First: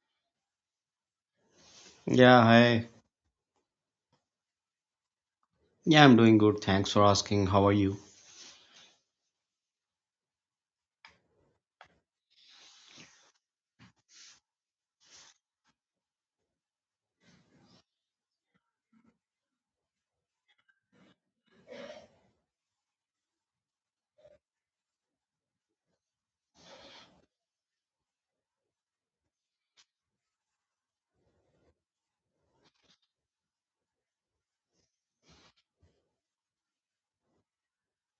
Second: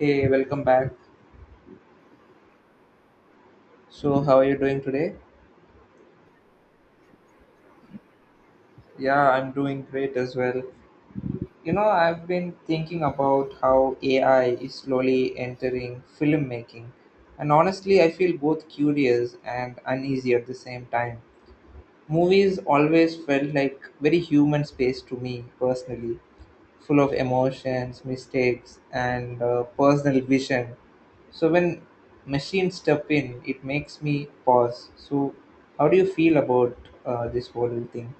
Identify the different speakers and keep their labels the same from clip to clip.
Speaker 1: Hey, welcome back.
Speaker 2: Yeah, hi.
Speaker 1: So, how are you doing today?
Speaker 2: Yeah, I'm doing good. Thanks for asking. How are you?
Speaker 1: Yeah, I'm doing great as well. You know, I've been thinking about how AI is slowly entering filmmaking. And honestly, I feel both curious and uneasy at the same time. Movies always felt like very human space to me personally. Full of emotions, mistakes, and personal vision. So when machines step in, it makes me pause. So how do you feel about this whole thing?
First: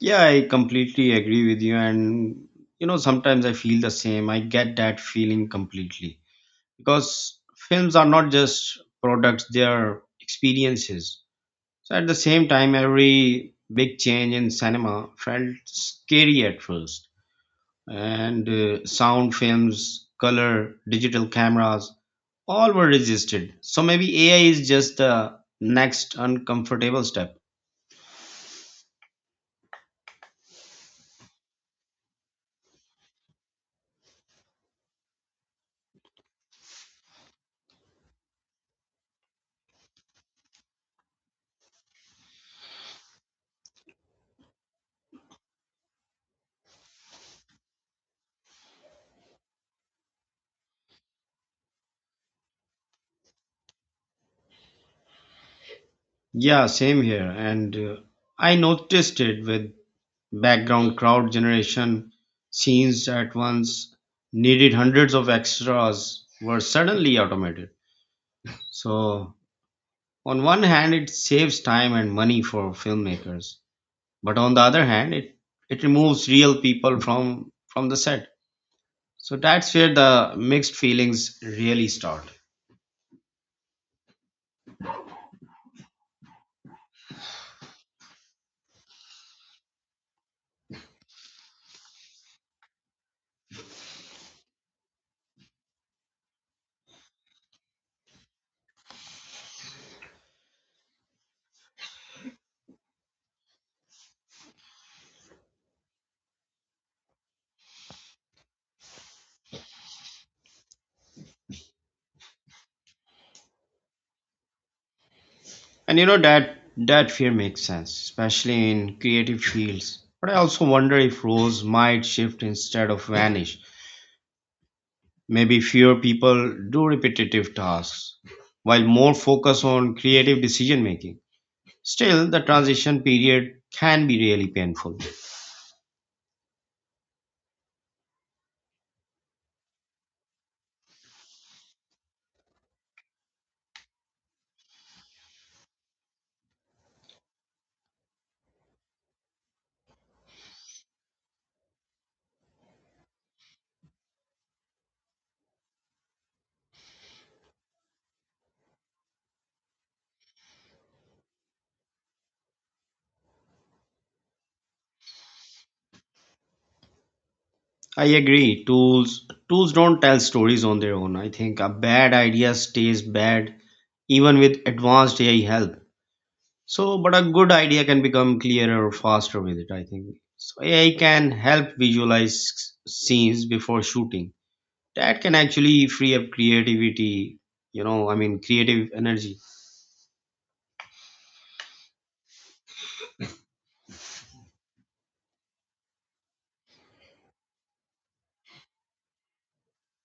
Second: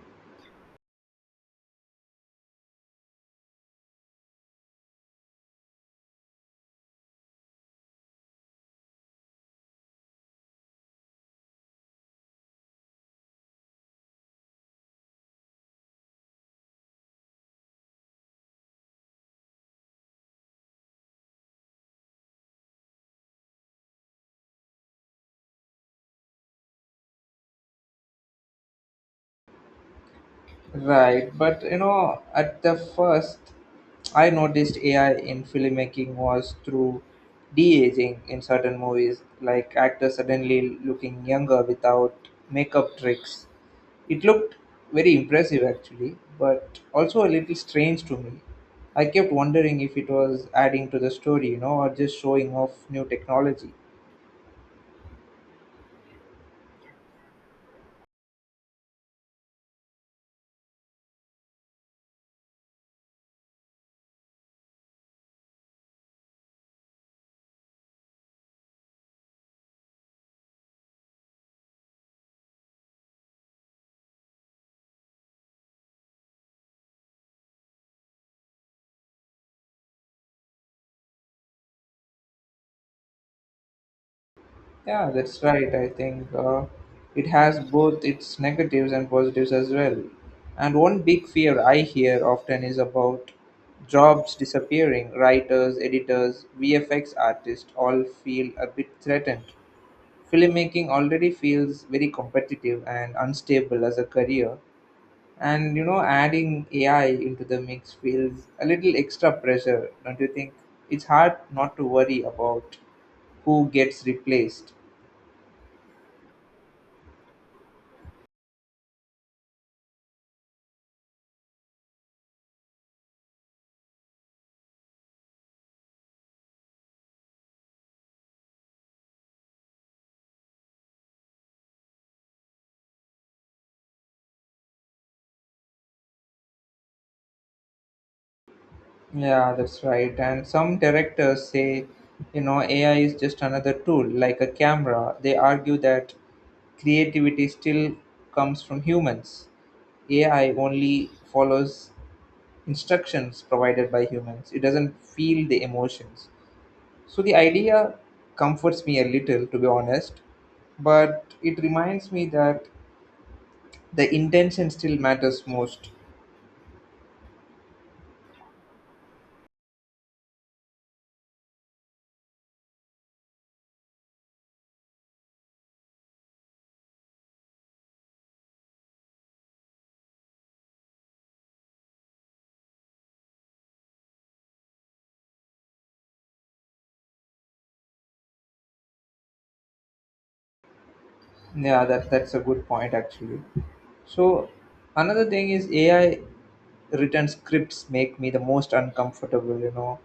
Speaker 2: Yeah, I completely agree with you. And, you know, sometimes I feel the same. I get that feeling completely because films are not just products, they are experiences. So at the same time, every big change in cinema felt scary at first. And Sound, films, color, digital cameras, all were resisted. So maybe AI is just the next uncomfortable step.
Speaker 1: Right, but you know, at the first, I noticed AI in filmmaking was through de-aging in certain movies, like actors suddenly looking younger without makeup tricks. It looked very impressive actually, but also a little strange to me. I kept wondering if it was adding to the story, you know, or just showing off new technology.
Speaker 2: Yeah, same here. And I noticed it with background crowd generation, scenes at once needed hundreds of extras were suddenly automated. So, on one hand, it saves time and money for filmmakers, but on the other hand, it removes real people from the set. So that's where the mixed feelings really start.
Speaker 1: Yeah, that's right. I think it has both its negatives and positives as well. And one big fear I hear often is about jobs disappearing. Writers, editors, VFX artists all feel a bit threatened. Filmmaking already feels very competitive and unstable as a career. And you know, adding AI into the mix feels a little extra pressure, don't you think? It's hard not to worry about who gets replaced.
Speaker 2: And you know, that fear makes sense, especially in creative fields. But I also wonder if roles might shift instead of vanish. Maybe fewer people do repetitive tasks, while more focus on creative decision making. Still, the transition period can be really painful.
Speaker 1: Yeah, that's right. And some directors say, you know, AI is just another tool, like a camera. They argue that creativity still comes from humans. AI only follows instructions provided by humans, it doesn't feel the emotions. So the idea comforts me a little, to be honest, but it reminds me that the intention still matters most.
Speaker 2: I agree. Tools don't tell stories on their own. I think a bad idea stays bad even with advanced AI help. So, but a good idea can become clearer faster with it, I think. So, AI can help visualize scenes before shooting. That can actually free up creativity, you know, I mean, creative energy.
Speaker 1: Yeah, that's a good point actually. So another thing is AI written scripts make me the most uncomfortable, you know,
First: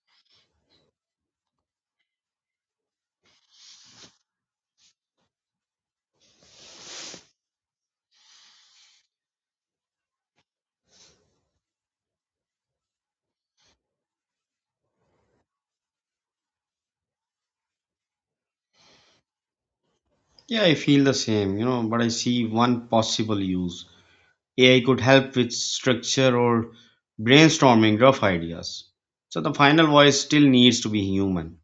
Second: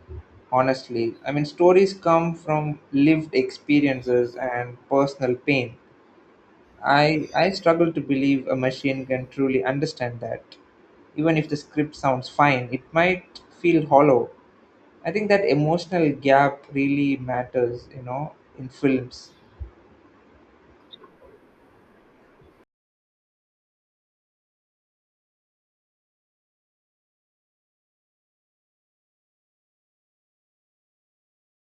Speaker 1: honestly. I mean, stories come from lived experiences and personal pain I struggle to believe a machine can truly understand that. Even if the script sounds fine, it might feel hollow. I think that emotional gap really matters, you know, in films.
Speaker 2: Yeah, I feel the same, you know, but I see one possible use. AI could help with structure or brainstorming rough ideas. So, the final voice still needs to be human.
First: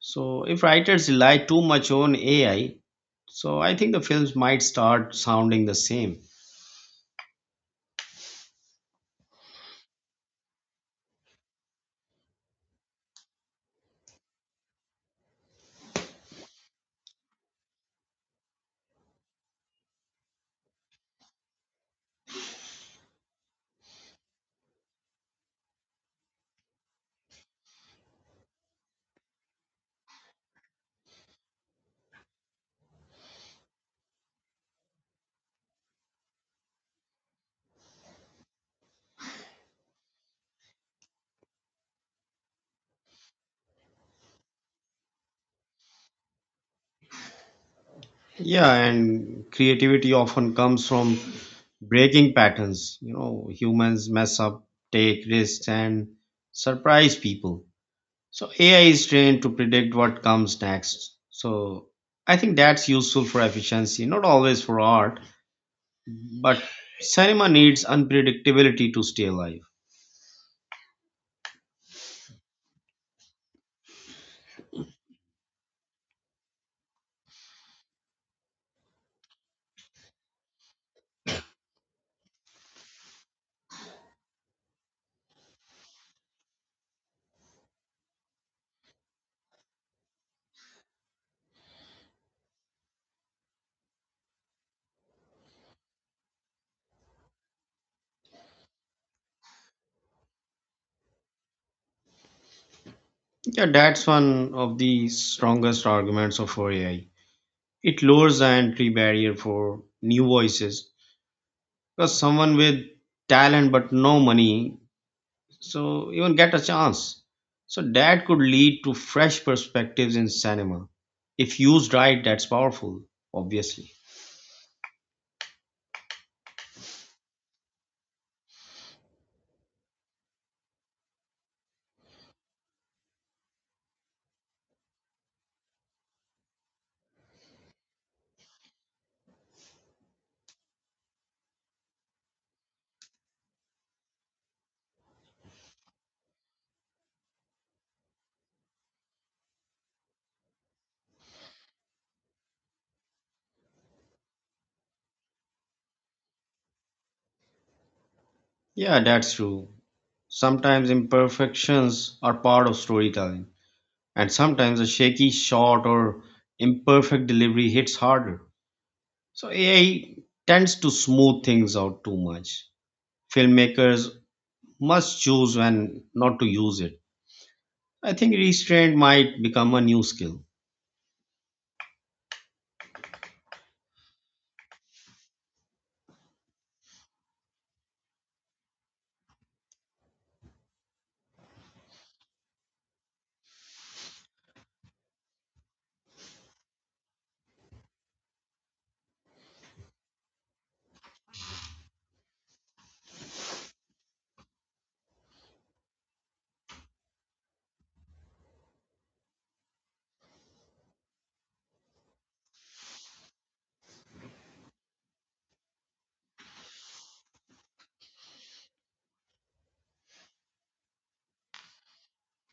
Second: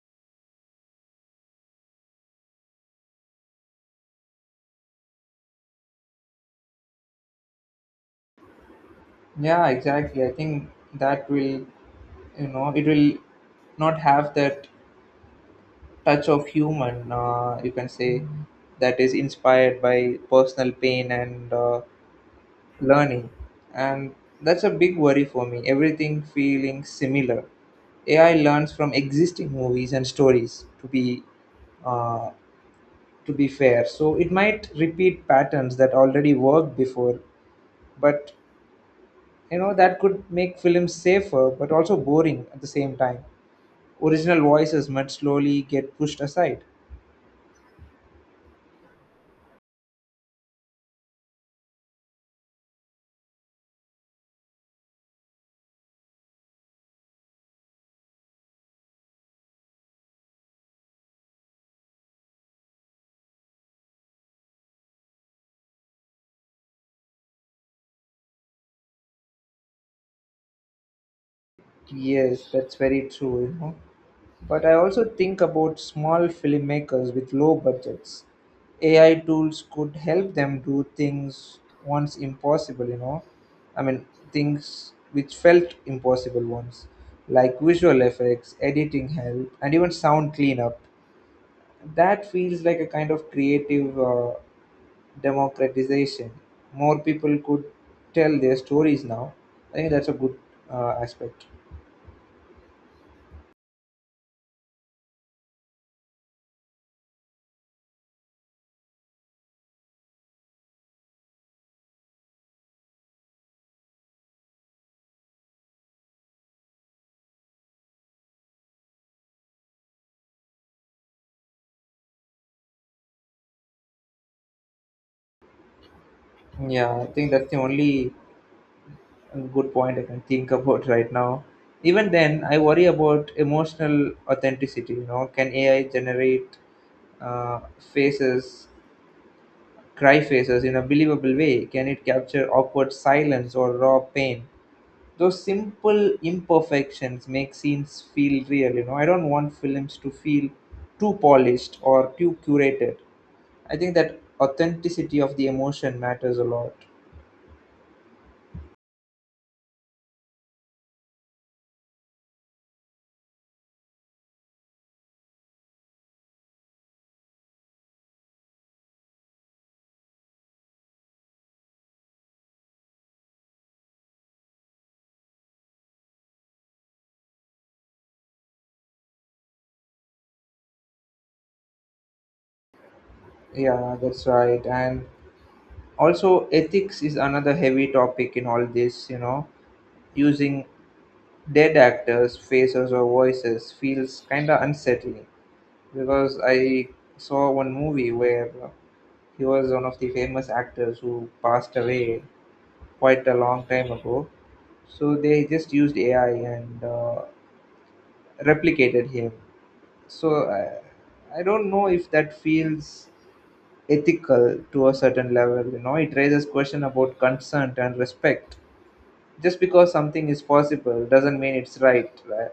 Speaker 2: So, if writers rely too much on AI, so I think the films might start sounding the same.
Speaker 1: Yeah, exactly. I think that will, you know, it will not have that touch of human, you can say, that is inspired by personal pain and learning and that's a big worry for me everything feeling similar AI learns from existing movies and stories uh, to be fair so it might repeat patterns that already worked before but you know that could make films safer but also boring at the same time original voices might slowly get pushed aside
Speaker 2: Yeah, and creativity often comes from breaking patterns. You know, humans mess up, take risks, and surprise people. So AI is trained to predict what comes next. So I think that's useful for efficiency, not always for art, but cinema needs unpredictability to stay alive.
Speaker 1: yes that's very true you know. But I also think about small filmmakers with low budgets. AI tools could help them do things once impossible, you know. I mean, things which felt impossible once, like visual effects, editing help, and even sound cleanup. That feels like a kind of creative democratization. More people could tell their stories now. I think that's a good aspect.
Speaker 2: Yeah, that's one of the strongest arguments of for AI. It lowers the entry barrier for new voices because someone with talent but no money so even get a chance, so that could lead to fresh perspectives in cinema if used right. That's powerful, obviously.
Speaker 1: Yeah, I think that's the only good point I can think about right now. Even then, I worry about emotional authenticity. You know, can AI generate uh, faces, cry faces in a believable way? Can it capture awkward silence or raw pain? Those simple imperfections make scenes feel real. You know, I don't want films to feel too polished or too curated. I think that authenticity of the emotion matters a lot.
Speaker 2: Yeah, that's true. Sometimes imperfections are part of storytelling, and sometimes a shaky shot or imperfect delivery hits harder. So AI tends to smooth things out too much. Filmmakers must choose when not to use it. I think restraint might become a new skill.
Speaker 1: Yeah, that's right. And also ethics is another heavy topic in all this you know using dead actors faces or voices feels kind of unsettling because I saw one movie where he was one of the famous actors who passed away quite a long time ago so they just used AI and replicated him so I don't know if that feels ethical to a certain level you know it raises question about consent and respect just because something is possible doesn't mean it's right, right?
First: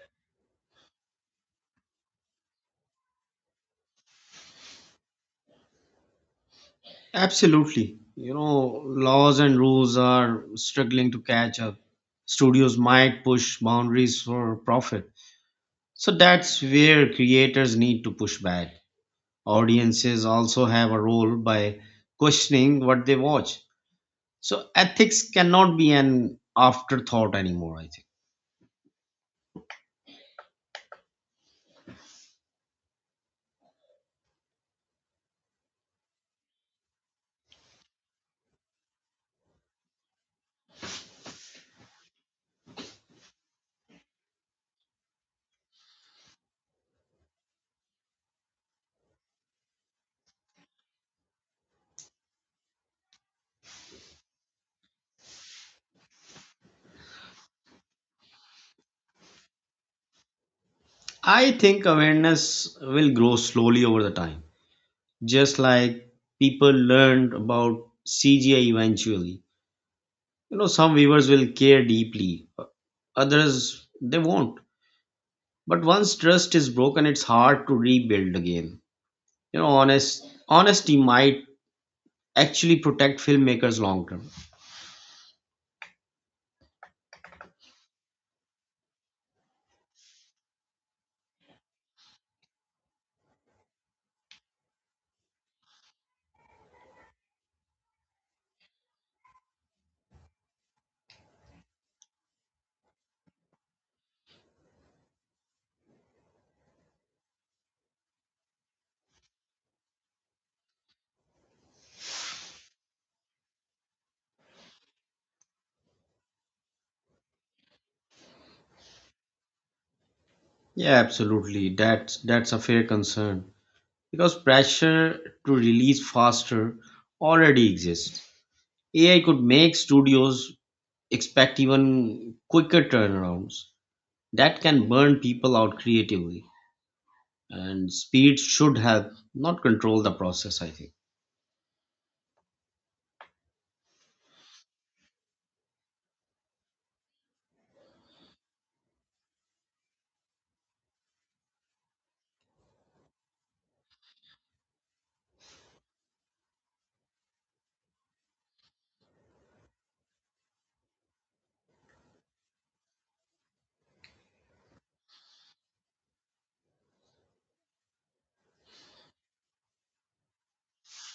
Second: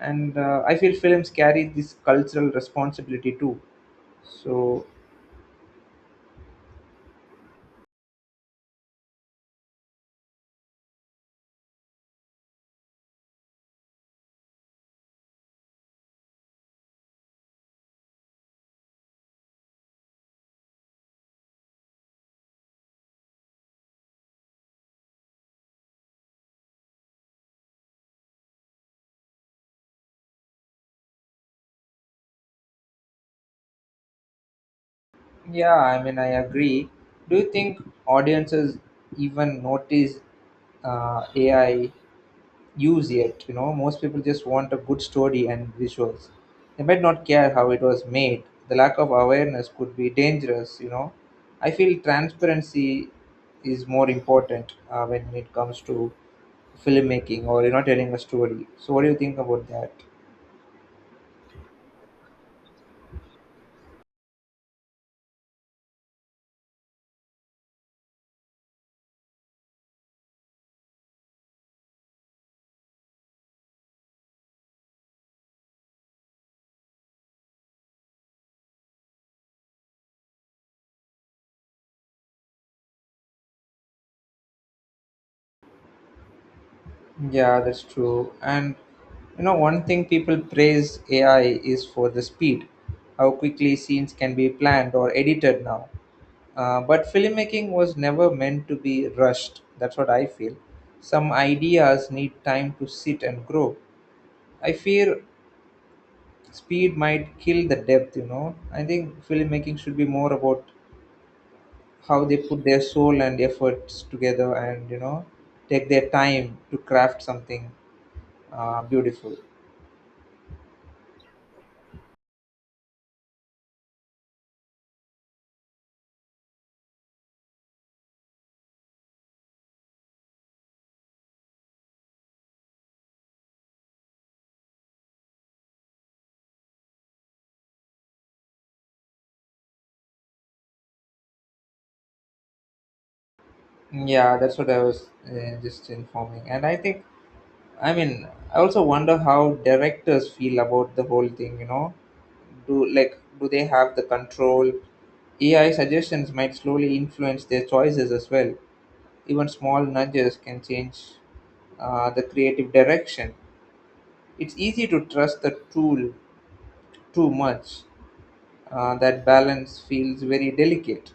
Speaker 1: And I feel films carry this cultural responsibility too. So,
Speaker 2: Absolutely. You know, laws and rules are struggling to catch up. Studios might push boundaries for profit. So that's where creators need to push back. Audiences also have a role by questioning what they watch. So ethics cannot be an afterthought anymore, I think.
Speaker 1: yeah, I mean, I agree. Do you think audiences even notice AI use yet? You know, most people just want a good story and visuals. They might not care how it was made. The lack of awareness could be dangerous, you know. I feel transparency is more important when it comes to filmmaking or you know telling a story so what do you think about that
Speaker 2: I think awareness will grow slowly over the time. Just like people learned about CGI eventually. You know, some viewers will care deeply, others they won't. But once trust is broken, it's hard to rebuild again. You know, honesty might actually protect filmmakers long term.
Speaker 1: yeah that's true and you know one thing people praise AI is for the speed how quickly scenes can be planned or edited now but filmmaking was never meant to be rushed that's what I feel some ideas need time to sit and grow I fear speed might kill the depth you know I think filmmaking should be more about how they put their soul and efforts together and you know take their time to craft something beautiful
Speaker 2: Yeah, absolutely. That's a fair concern because pressure to release faster already exists. AI could make studios expect even quicker turnarounds. That can burn people out creatively, and speed should help, not control the process, I think.
Speaker 1: yeah that's what I was just informing and I think I mean I also wonder how directors feel about the whole thing you know do like do they have the control AI suggestions might slowly influence their choices as well even small nudges can change the creative direction it's easy to trust the tool too much that balance feels very delicate.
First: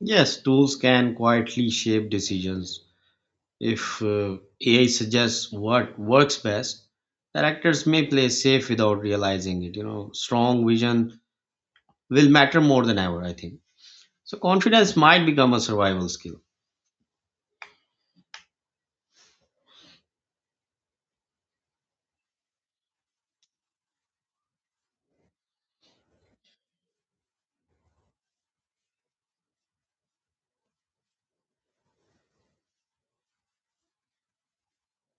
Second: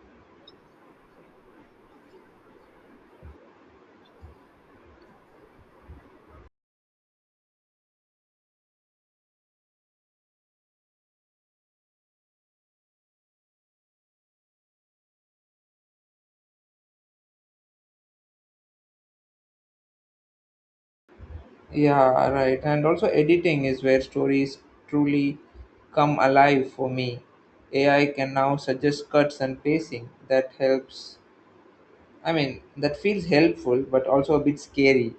Speaker 2: Yes, tools can quietly shape decisions if AI suggests what works best. Directors may play safe without realizing it. You know, strong vision will matter more than ever, I think. So confidence might become a survival skill.
Speaker 1: Yeah, right. And also, editing is where stories truly come alive for me. AI can now suggest cuts and pacing that helps. I mean, that feels helpful but also a bit scary.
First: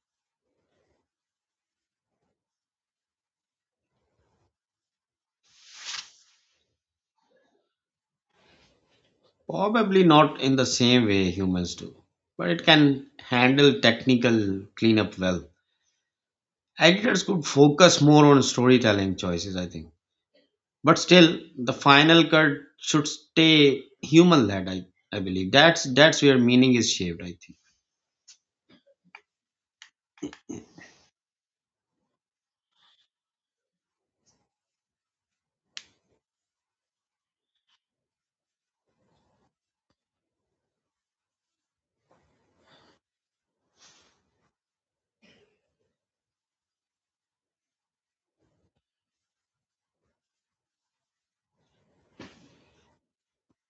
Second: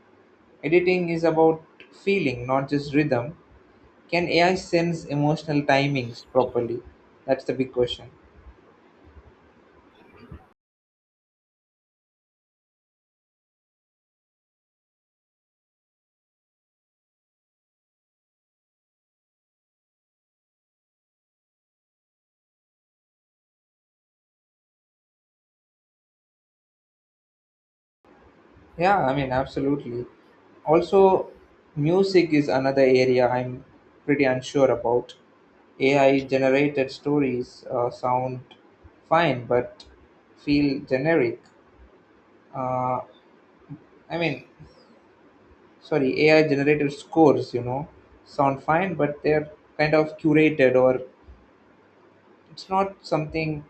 Speaker 1: Editing is about feeling, not just rhythm. Can AI sense emotional timings properly? That's the big question.
Speaker 2: Probably not in the same way humans do, but it can handle technical cleanup well. Editors could focus more on storytelling choices, I think. But still, the final cut should stay human led. I believe that's where meaning is shaped, I think.
Speaker 1: Yeah, I mean, absolutely. Also, music is another area I'm pretty unsure about. AI generated stories sound fine but feel generic. Uh, I mean, sorry, AI generated scores, you know, sound fine but they're kind of curated or it's not something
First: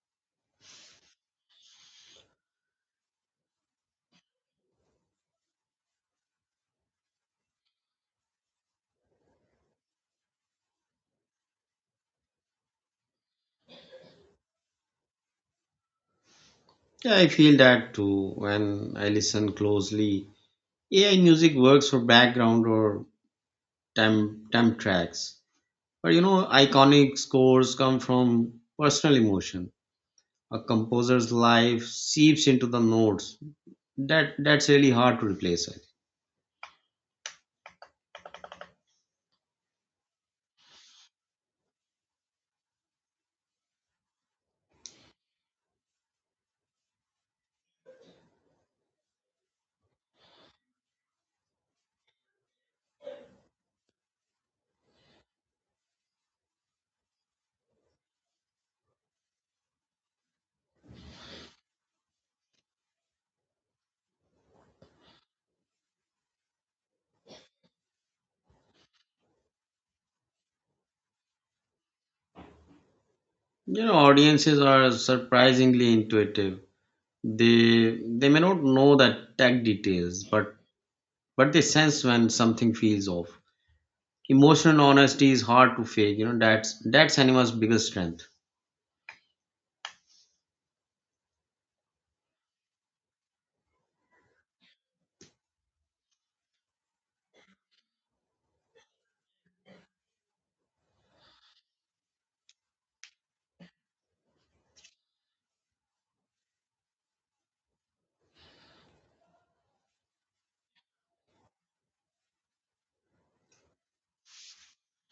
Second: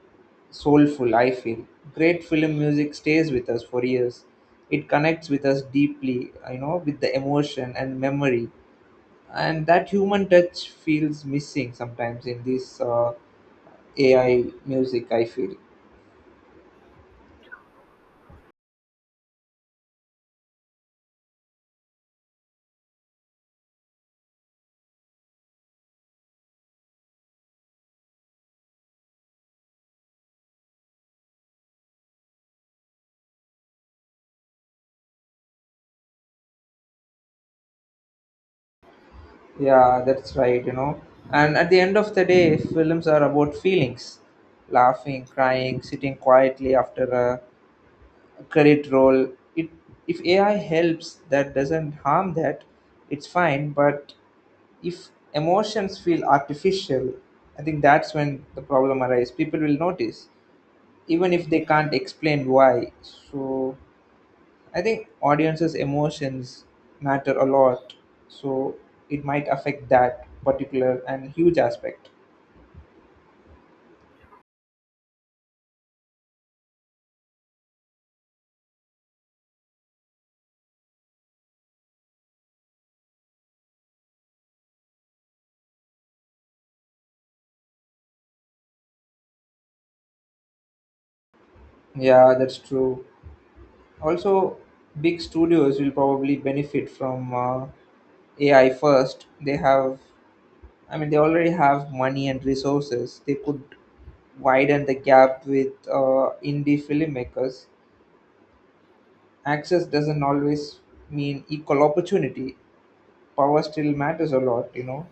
Speaker 1: soulful, I feel. Great film music stays with us for years. It connects with us deeply, you know, with the emotion and memory. And that human touch feels missing sometimes in this AI music, I feel.
Speaker 2: Yeah, I feel that too. When I listen closely, AI music works for background or temp tracks, but you know, iconic scores come from personal emotion. A composer's life seeps into the notes. That's really hard to replace.
Speaker 1: Yeah, that's right, you know. And at the end of the day, films are about feelings laughing, crying, sitting quietly after a credit role it if AI helps that doesn't harm that it's fine but if emotions feel artificial I think that's when the problem arises people will notice even if they can't explain why so I think audiences emotions matter a lot so it might affect that particular and huge aspect
Speaker 2: You know, audiences are surprisingly intuitive. They may not know the tech details, but they sense when something feels off. Emotional honesty is hard to fake. You know, that's anima's biggest strength.
Speaker 1: yeah that's true also big studios will probably benefit from AI first, they have, I mean, they already have money and resources. They could widen the gap with indie filmmakers. Access doesn't always mean equal opportunity. Power still matters a lot, you know.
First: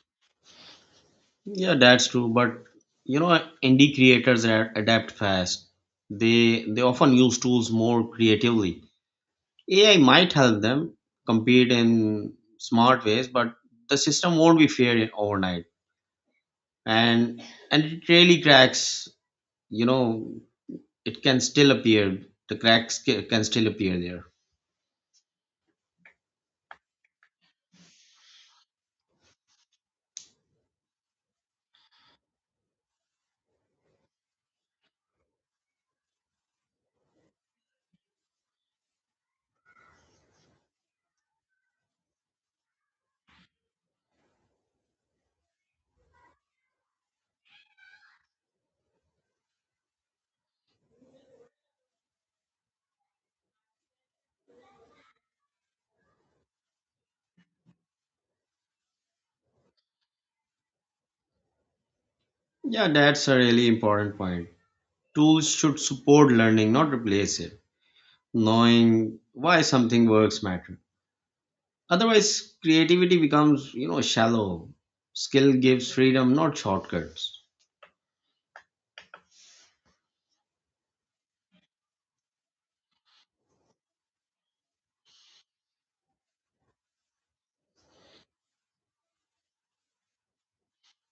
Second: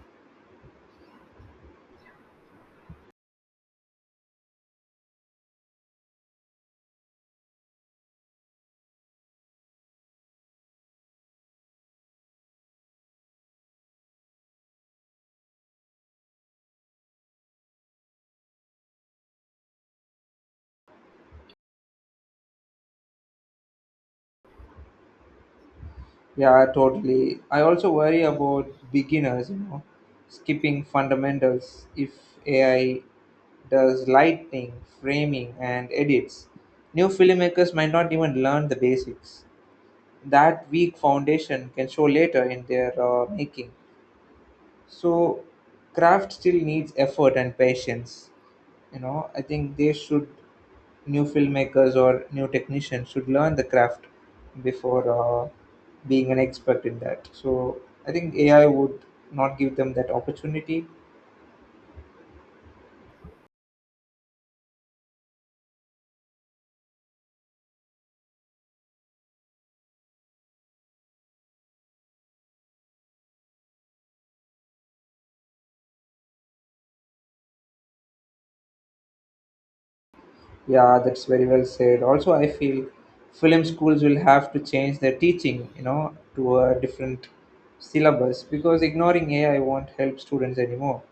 Speaker 2: Yeah, that's true. But you know, indie creators adapt fast. They often use tools more creatively. AI might help them compete in smart ways, but the system won't be fair overnight. And and it really cracks, you know, it can still appear. The cracks can still appear there.
Speaker 1: Yeah, totally. I also worry about beginners, you know, skipping fundamentals if AI does lighting, framing, and edits. New filmmakers might not even learn the basics. That weak foundation can show later in their making. So, craft still needs effort and patience. You know, I think they should, new filmmakers or new technicians should learn the craft before being an expert in that. So, I think AI would not give them that opportunity.
Speaker 2: Yeah, that's a really important point. Tools should support learning, not replace it. Knowing why something works matter. Otherwise creativity becomes, you know, shallow. Skill gives freedom, not shortcuts.
Speaker 1: Yeah, that's very well said. Also, I feel film schools will have to change their teaching, you know, to a different syllabus because ignoring AI won't help students anymore.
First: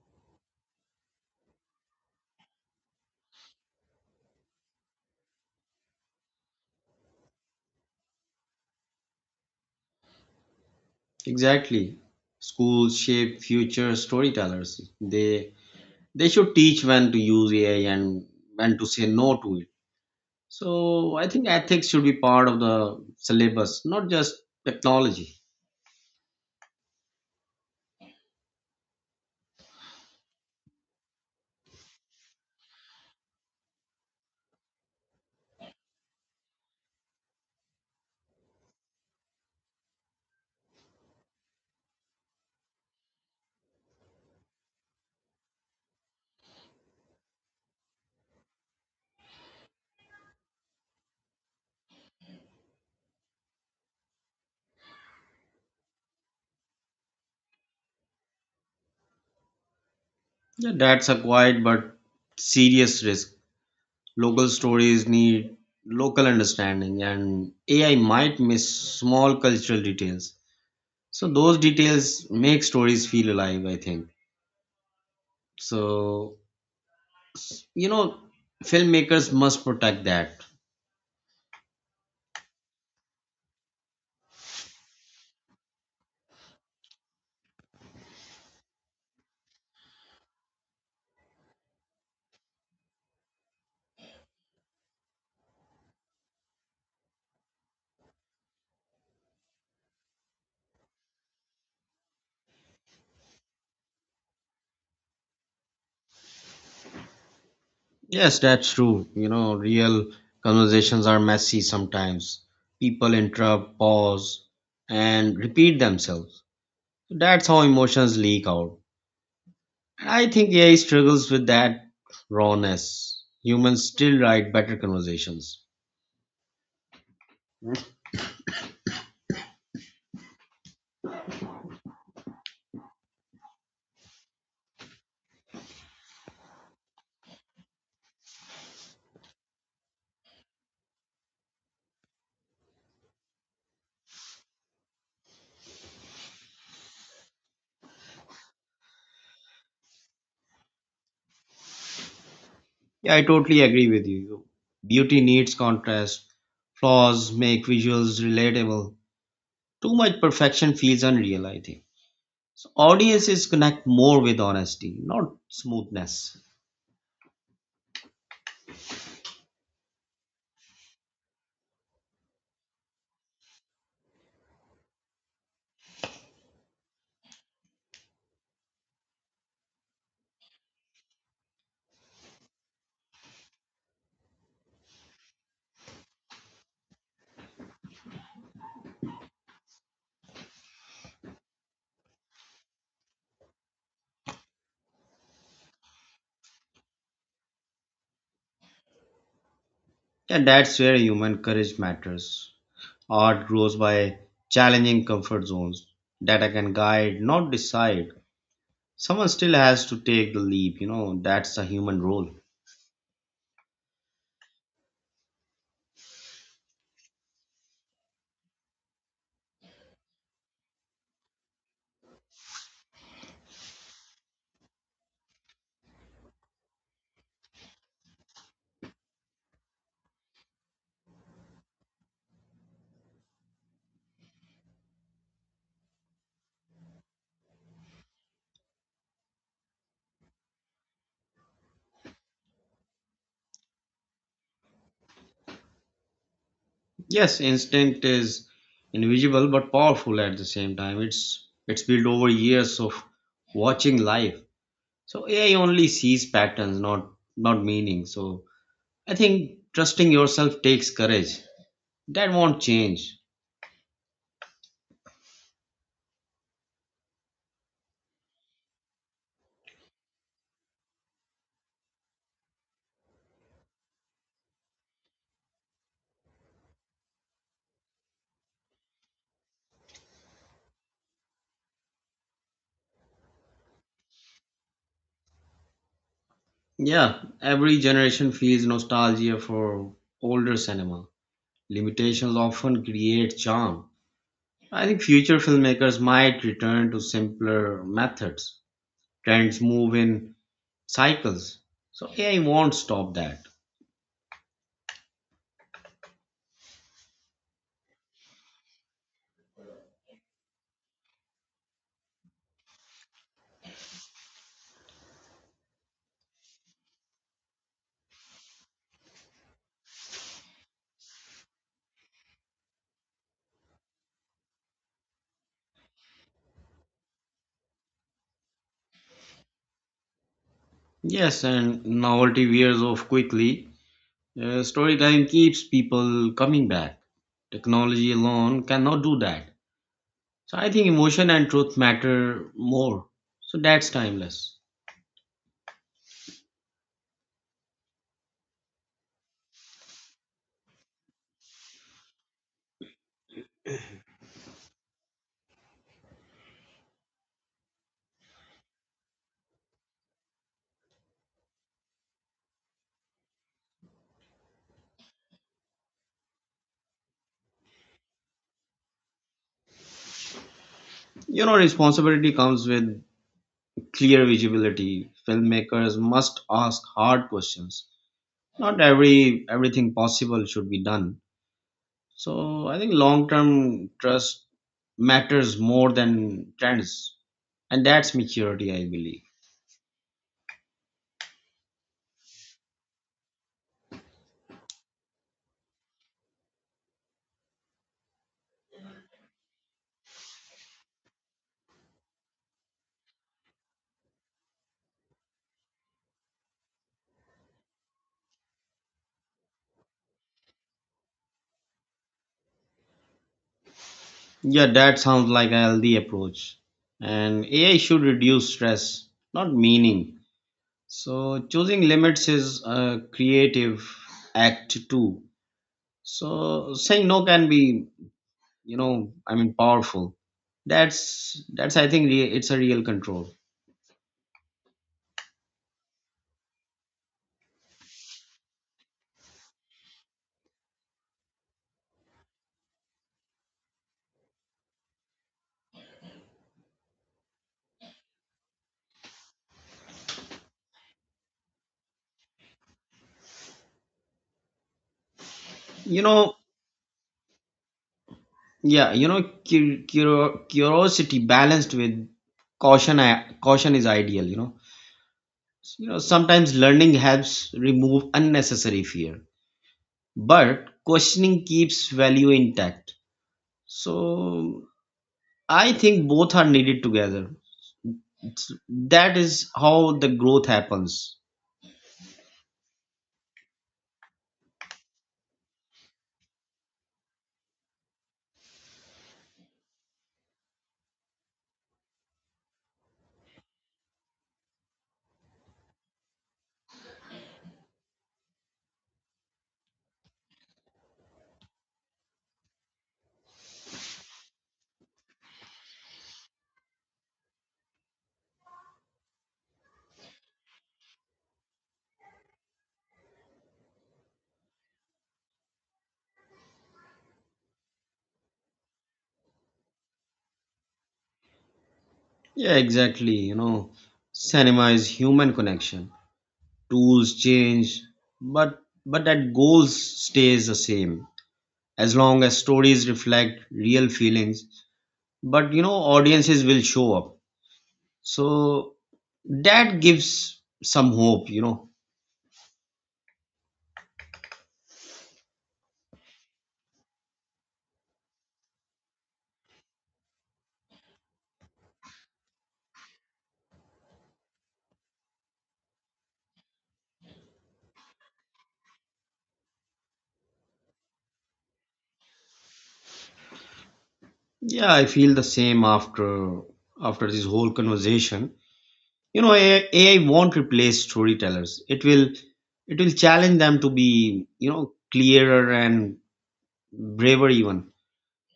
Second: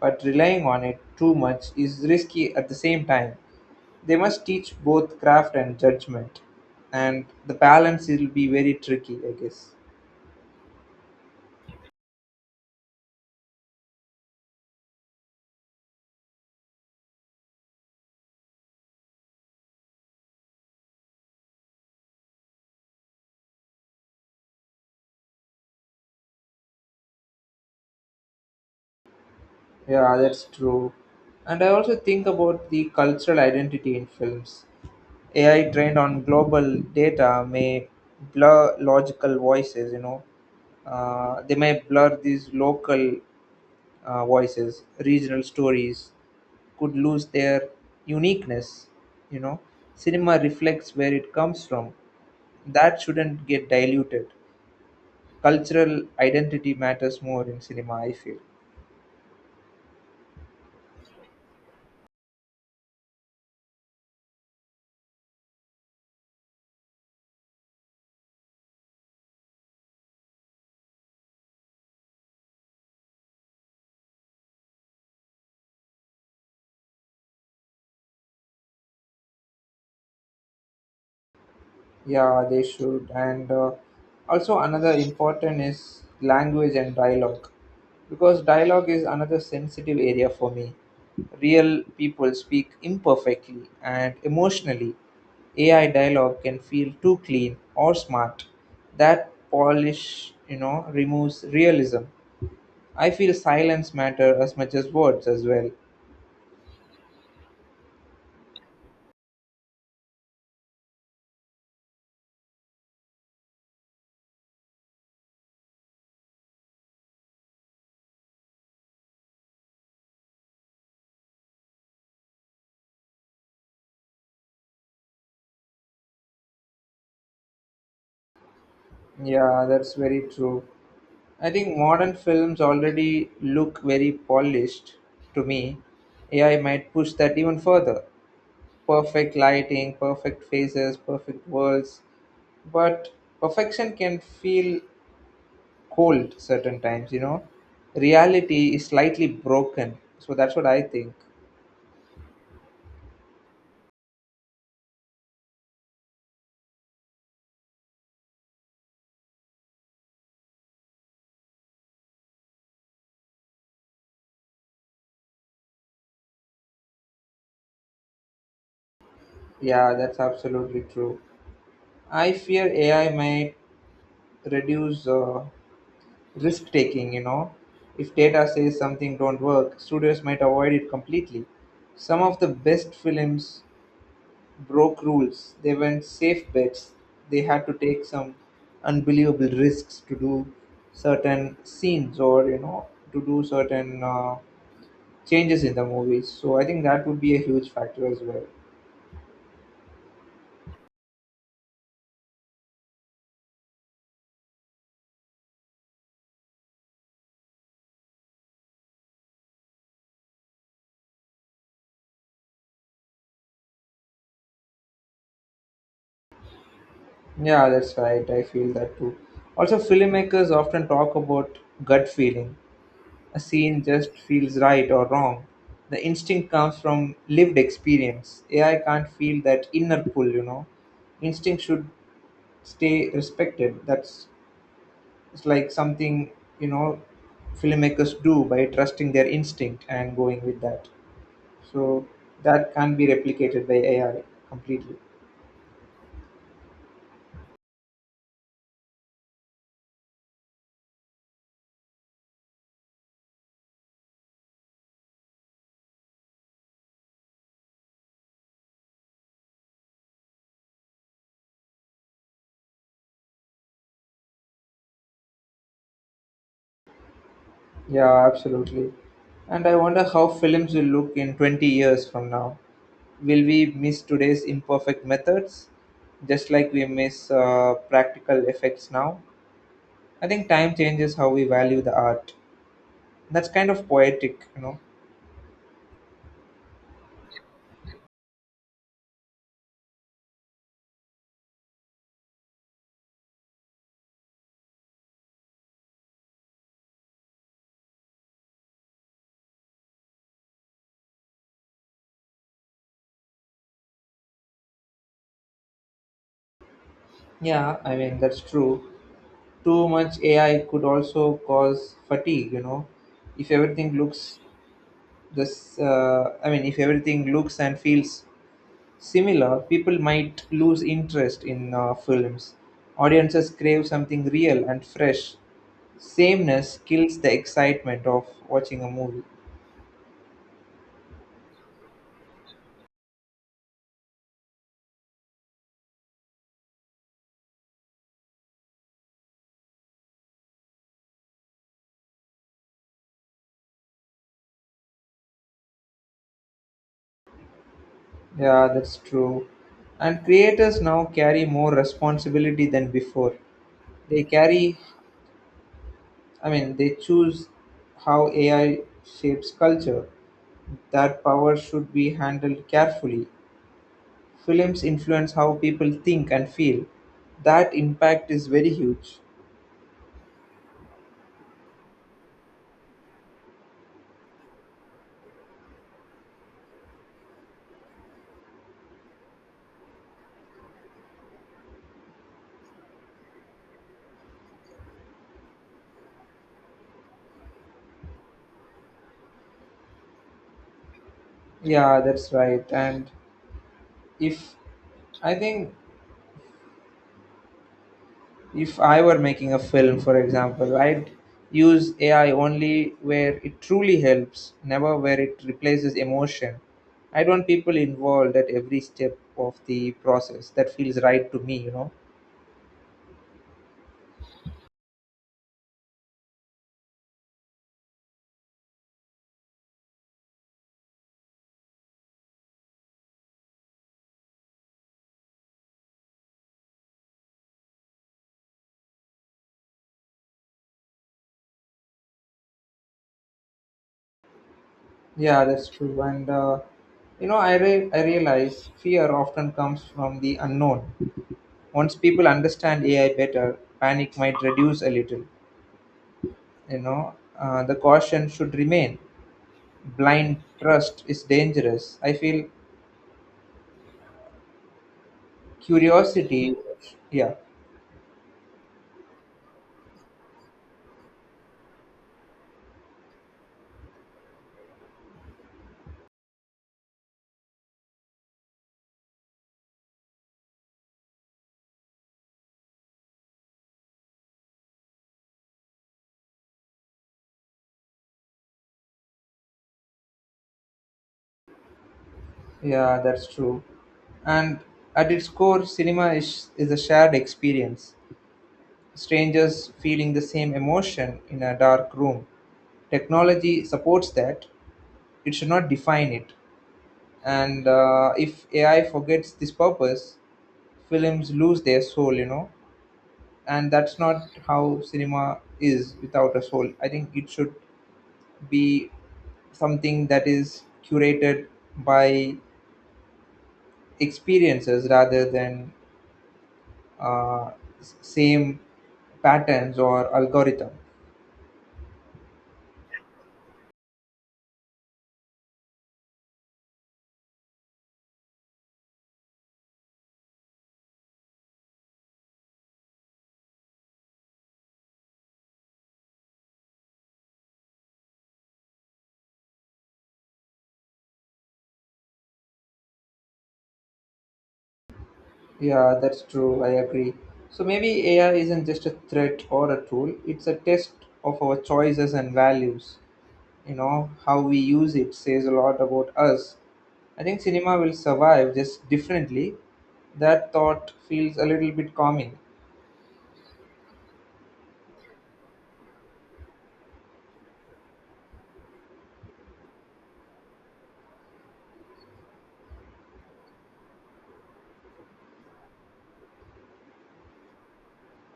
Speaker 1: But relying on it too much is risky at the same time. They must teach both craft and judgment, and the balance will be very tricky, I guess.
Speaker 2: Exactly. Schools shape future storytellers. They should teach when to use AI and when to say no to it. So I think ethics should be part of the syllabus, not just technology.
Speaker 1: Yeah, that's true. And I also think about the cultural identity in films. AI trained on global data may blur logical voices, you know. They may blur these local voices, regional stories could lose their uniqueness, you know. Cinema reflects where it comes from. That shouldn't get diluted. Cultural identity matters more in cinema, I feel.
Speaker 2: Yeah, that's a quiet but serious risk. Local stories need local understanding, and AI might miss small cultural details. So those details make stories feel alive, I think. So you know, filmmakers must protect that.
Speaker 1: Yeah, they should. And also, another important is language and dialogue. Because dialogue is another sensitive area for me. Real people speak imperfectly and emotionally. AI dialogue can feel too clean or smart. That polish, you know, removes realism. I feel silence matter as much as words as well.
Speaker 2: Yes, that's true. You know, real conversations are messy sometimes. People interrupt, pause, and repeat themselves. That's how emotions leak out. And I think AI struggles with that rawness. Humans still write better conversations.
Speaker 1: Yeah, that's very true. I think modern films already look very polished to me. AI might push that even further. Perfect lighting, perfect faces, perfect worlds. But perfection can feel cold certain times, you know. Reality is slightly broken. So that's what I think.
Speaker 2: Yeah, I totally agree with you. Beauty needs contrast. Flaws make visuals relatable. Too much perfection feels unreal, I think. So audiences connect more with honesty, not smoothness.
Speaker 1: Yeah, that's absolutely true. I fear AI might reduce risk taking, you know. If data says something don't work, studios might avoid it completely. Some of the best films broke rules. They weren't safe bets. They had to take some unbelievable risks to do certain scenes or, you know, to do certain changes in the movies. So I think that would be a huge factor as well.
Speaker 2: Yeah, that's where human courage matters. Art grows by challenging comfort zones. Data can guide, not decide. Someone still has to take the leap, you know, that's the human role.
Speaker 1: Yeah, that's right. I feel that too. Also, filmmakers often talk about gut feeling. A scene just feels right or wrong. The instinct comes from lived experience. AI can't feel that inner pull, you know. Instinct should stay respected. That's It's like something, you know, filmmakers do by trusting their instinct and going with that. So that can't be replicated by AI completely.
Speaker 2: Yes, instinct is invisible but powerful at the same time. It's built over years of watching life. So AI only sees patterns, not meaning. So I think trusting yourself takes courage. That won't change.
Speaker 1: Yeah, absolutely. And I wonder how films will look in 20 years from now. Will we miss today's imperfect methods just like we miss practical effects now? I think time changes how we value the art. That's kind of poetic.
Speaker 2: Yeah, every generation feels nostalgia for older cinema. Limitations often create charm. I think future filmmakers might return to simpler methods. Trends move in cycles. So AI won't stop that.
Speaker 1: Yeah, I mean that's true. Too much AI could also cause fatigue. If everything looks this I mean if everything looks and feels similar, people might lose interest in films. Audiences crave something real and fresh. Sameness kills the excitement of watching a movie.
Speaker 2: Yes, and novelty wears off quickly. Storytelling keeps people coming back. Technology alone cannot do that. So I think emotion and truth matter more. So that's timeless.
Speaker 1: Yeah, that's true. And creators now carry more responsibility than before. They carry, I mean, They choose how AI shapes culture. That power should be handled carefully. Films influence how people think and feel. That impact is very huge.
Speaker 2: You know, responsibility comes with clear visibility. Filmmakers must ask hard questions. Not everything possible should be done. So I think long term trust matters more than trends, and that's maturity, I believe.
Speaker 1: Yeah, that's right. And if I think if I were making a film, for example, I'd use AI only where it truly helps, never where it replaces emotion. I want people involved at every step of the process. That feels right to me, you know.
Speaker 2: Yeah, that sounds like a healthy approach. And AI should reduce stress, not meaning. So choosing limits is a creative act too. So saying no can be, you know, I mean, powerful. that's that's I think it's a real control,
Speaker 1: Yeah, that's true. And you know, I realize fear often comes from the unknown. Once people understand AI better, panic might reduce a little. You know, the caution should remain. Blind trust is dangerous. I feel
Speaker 2: you know.
Speaker 1: curiosity. Yeah.
Speaker 2: Yeah, you know, curiosity balanced with caution. Caution is ideal, you know. You know, sometimes learning helps remove unnecessary fear, but questioning keeps value intact. So I think both are needed together. It's, that is how the growth happens.
Speaker 1: Yeah, that's true. And at its core, cinema is a shared experience, strangers feeling the same emotion in a dark room. Technology supports that, it should not define it. And if AI forgets this purpose, films lose their soul. And that's not how cinema is. Without a soul, I think it should be something that is curated by experiences rather than uh, same patterns or algorithm.
Speaker 2: Yeah, exactly, you know. Cinema is human connection. Tools change, but but that goals stays the same. As long as stories reflect real feelings, but you know, audiences will show up, so that gives some hope, you know.
Speaker 1: Yeah, that's true. I agree. So maybe AI isn't just a threat or a tool, it's a test of our choices and values. You know, how we use it says a lot about us. I think cinema will survive, just differently. That thought feels a little bit calming.
Speaker 2: Yeah, I feel the same after after this whole conversation. You know, AI won't replace storytellers. It will challenge them to be, you know, clearer and braver even.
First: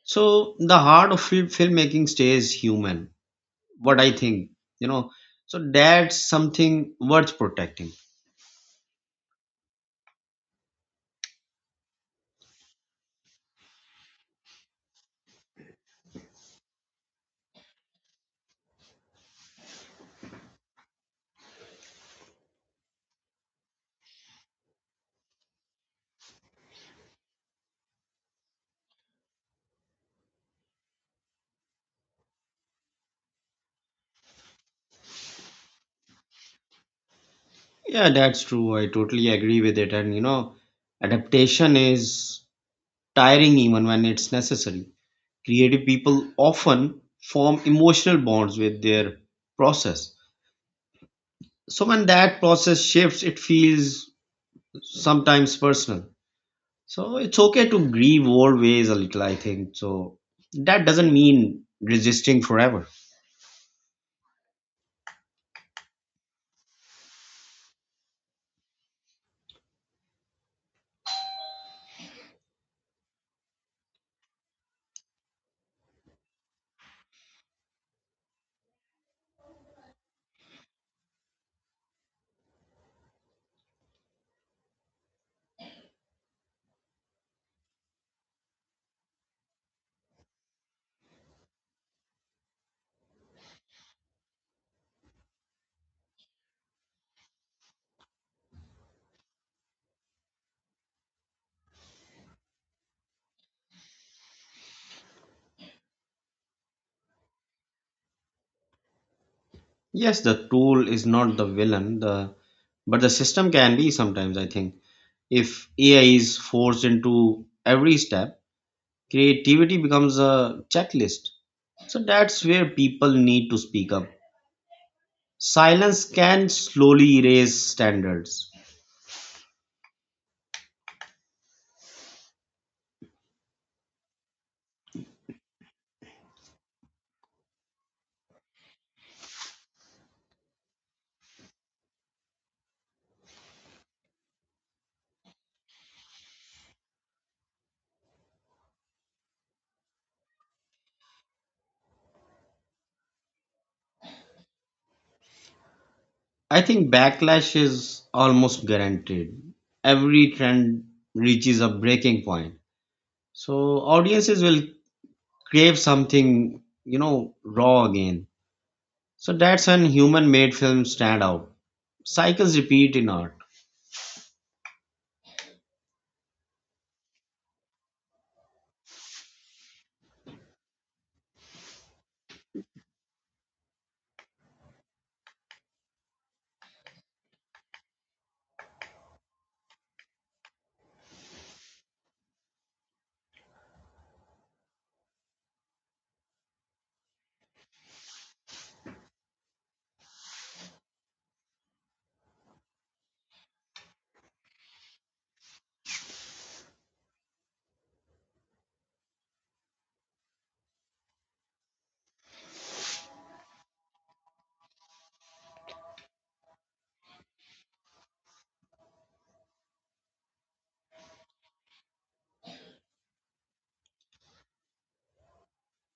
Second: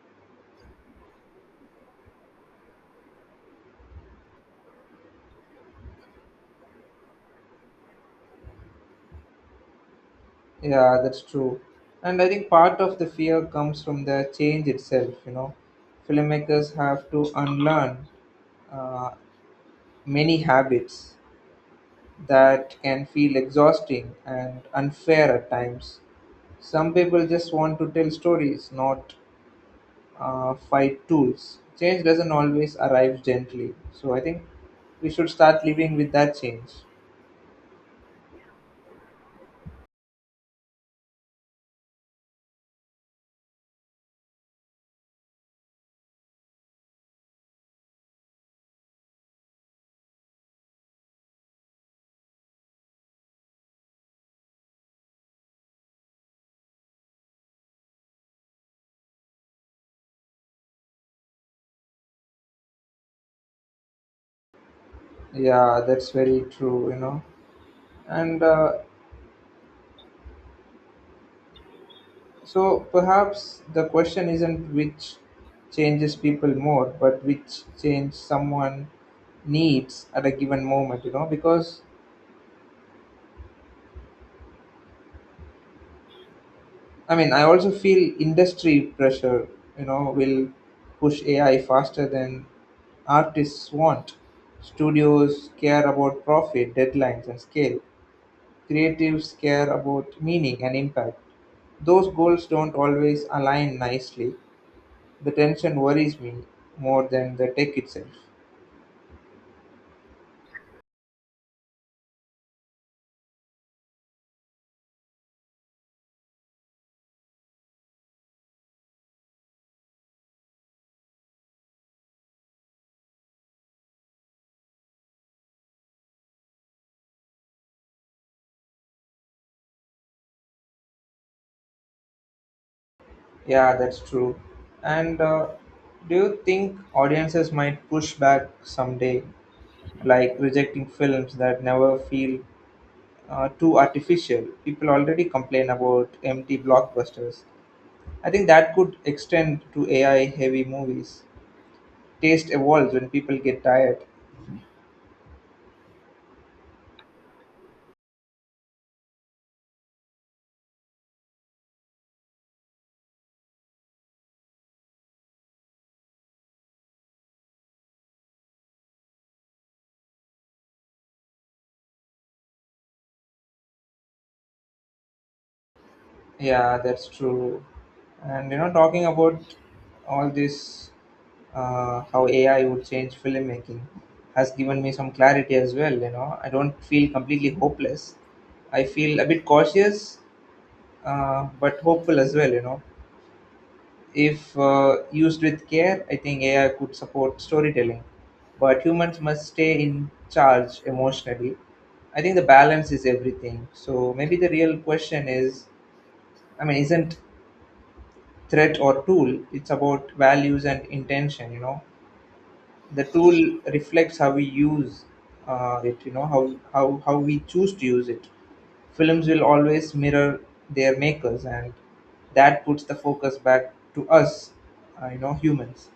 Speaker 2: So the heart of filmmaking stays human, what I think, you know. So that's something worth protecting.
Speaker 1: Yeah, that's true. And I think part of the fear comes from the change itself, you know. Filmmakers have to unlearn uh, many habits that can feel exhausting and unfair at times. Some people just want to tell stories, not fight tools. Change doesn't always arrive gently. So I think we should start living with that change.
Speaker 2: Yeah, that's true. I totally agree with it. And you know, adaptation is tiring even when it's necessary. Creative people often form emotional bonds with their process. So when that process shifts, it feels sometimes personal. So it's okay to grieve old ways a little, I think. So that doesn't mean resisting forever.
Speaker 1: Yeah, that's very true, you know. And so perhaps the question isn't which changes people more, but which change someone needs at a given moment, you know, because I also feel industry pressure, you know, will push AI faster than artists want. Studios care about profit, deadlines, and scale. Creatives care about meaning and impact. Those goals don't always align nicely. The tension worries me more than the tech itself.
Speaker 2: Yes, the tool is not the villain, the but the system can be sometimes, I think. If AI is forced into every step, creativity becomes a checklist. So that's where people need to speak up. Silence can slowly erase standards.
Speaker 1: Yeah, that's true. And do you think audiences might push back someday, like rejecting films that never feel too artificial? People already complain about empty blockbusters. I think that could extend to AI heavy movies. Taste evolves when people get tired.
Speaker 2: I think backlash is almost guaranteed. Every trend reaches a breaking point. So audiences will crave something, you know, raw again. So that's when human made films stand out. Cycles repeat in art.
Speaker 1: Yeah, that's true. And you know, talking about all this, how AI would change filmmaking has given me some clarity as well. You know, I don't feel completely hopeless. I feel a bit cautious, but hopeful as well. You know, if used with care, I think AI could support storytelling, but humans must stay in charge emotionally. I think the balance is everything. So maybe the real question is, isn't threat or tool, it's about values and intention, you know. The tool reflects how we use it. You know, how we choose to use it. Films will always mirror their makers, and that puts the focus back to us, you know, humans.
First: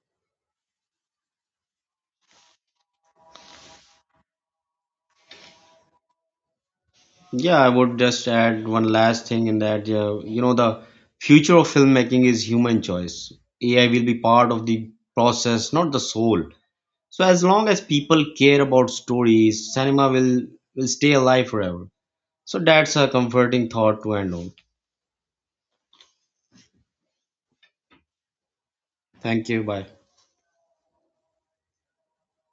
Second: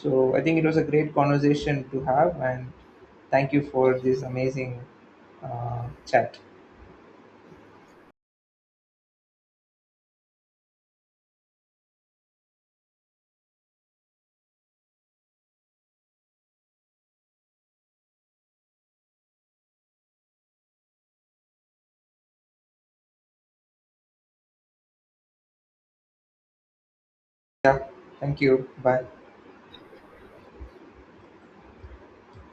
Speaker 1: So I think it was a great conversation to have, and thank you for this amazing chat.
Speaker 2: Yeah, I would just add one last thing in that, you know, the future of filmmaking is human choice. AI will be part of the process, not the soul. So as long as people care about stories, will stay alive forever. So that's a comforting thought to end on.
Speaker 1: Thank you. Bye.
Speaker 2: Thank you. Bye.